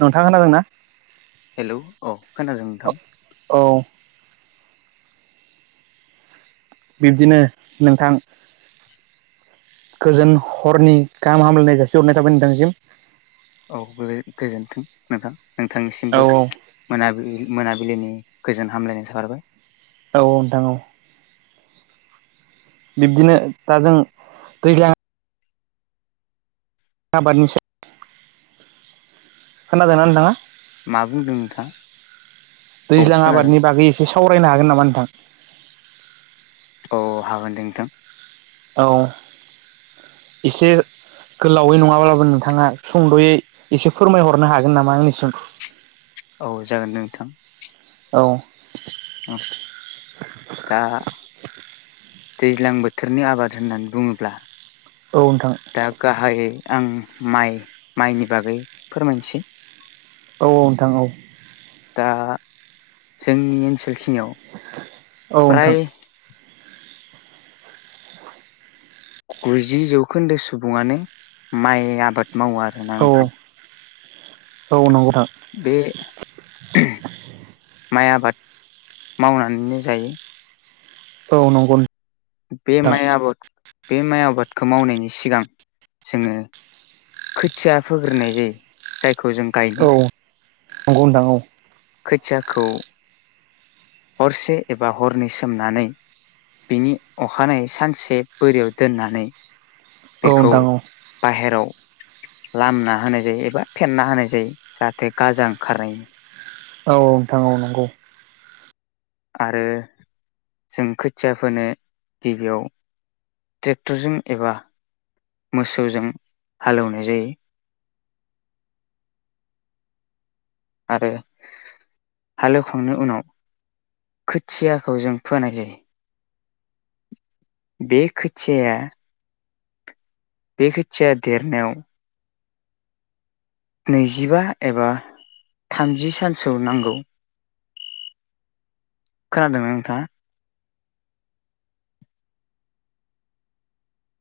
नोंथां खोनादोंना? हेल' अ खोनादों नोंथां। औ बिब्दिनो नोंथां गोजोन हरनि गाहाम हामलायनाय जासे हरनाय जाबाय नोंथांसिम। औ गोजोन्थों नोंथां औ नोंथांनिसिमबो मोनाबिलि मोनाबिलिनि गोजोन हामलायनाय थाहरबाय औ नोंथां औ। बिब्दिनो दा जों दैज्लां आबादनि स खोनादोंना नोंथाङा मा बुंदों नोंथांङा दैज्लां आबादनि बागै एसे सावरायनो हागोन नामा नोंथां औ हागोन दे नोंथां औ इसे गोलावै नङाब्लाबो नोंथाङा सुंदयै एसे फोरमायहरनो हागोन नामा आंनिसिम औ जागोन दे नोंथां औ औ दा दैज्लां बोथोरनि आबाद होननानै बुङोब्ला औ नोंथां दा गाहायै आं माइ माइनि बागै फोरमायनोसै औ औ नोंथां औ दा जोंनि ओनसोलखिनियाव औ नोंथां फ्राय गुजि जौखोन्दो सुबुङानो माइ आबाद मावो आरोना औ नोंथां औ नांगौ बे माइ आबाद मावनानैनो जायो औ नंगौ बे नोंथां माइ आबाद बे माइ आबाद खो मावनायनि सिगां जोङो खोथिया फोग्रोनाय जायो जाय औ नंगौ नोंथां औ खोथियाखौ हरसे एबा हरनै सोमनानै बिनि अखानायै सानसे बोरियाव दोननानै औ बेखौ बाहेराव लामना होनाय जायो एबा फेना होनाय जायो जाहाथे गाजा ओंखारो औ औ नोंथां औ नंगौ आरो जों खोथिया फोनो गिबियाव ट्रेक्टरजों एबा मोसौजों हालेवनाय जायो आरो हालेवखांनाय उनाव खोथियाखौ जों फोनाय जायो बेखोथियाया बे खोथिया देरनायाव नैजिबा एबा थामजि सानसो नांगौ खोनादोंमोन नोंथाङा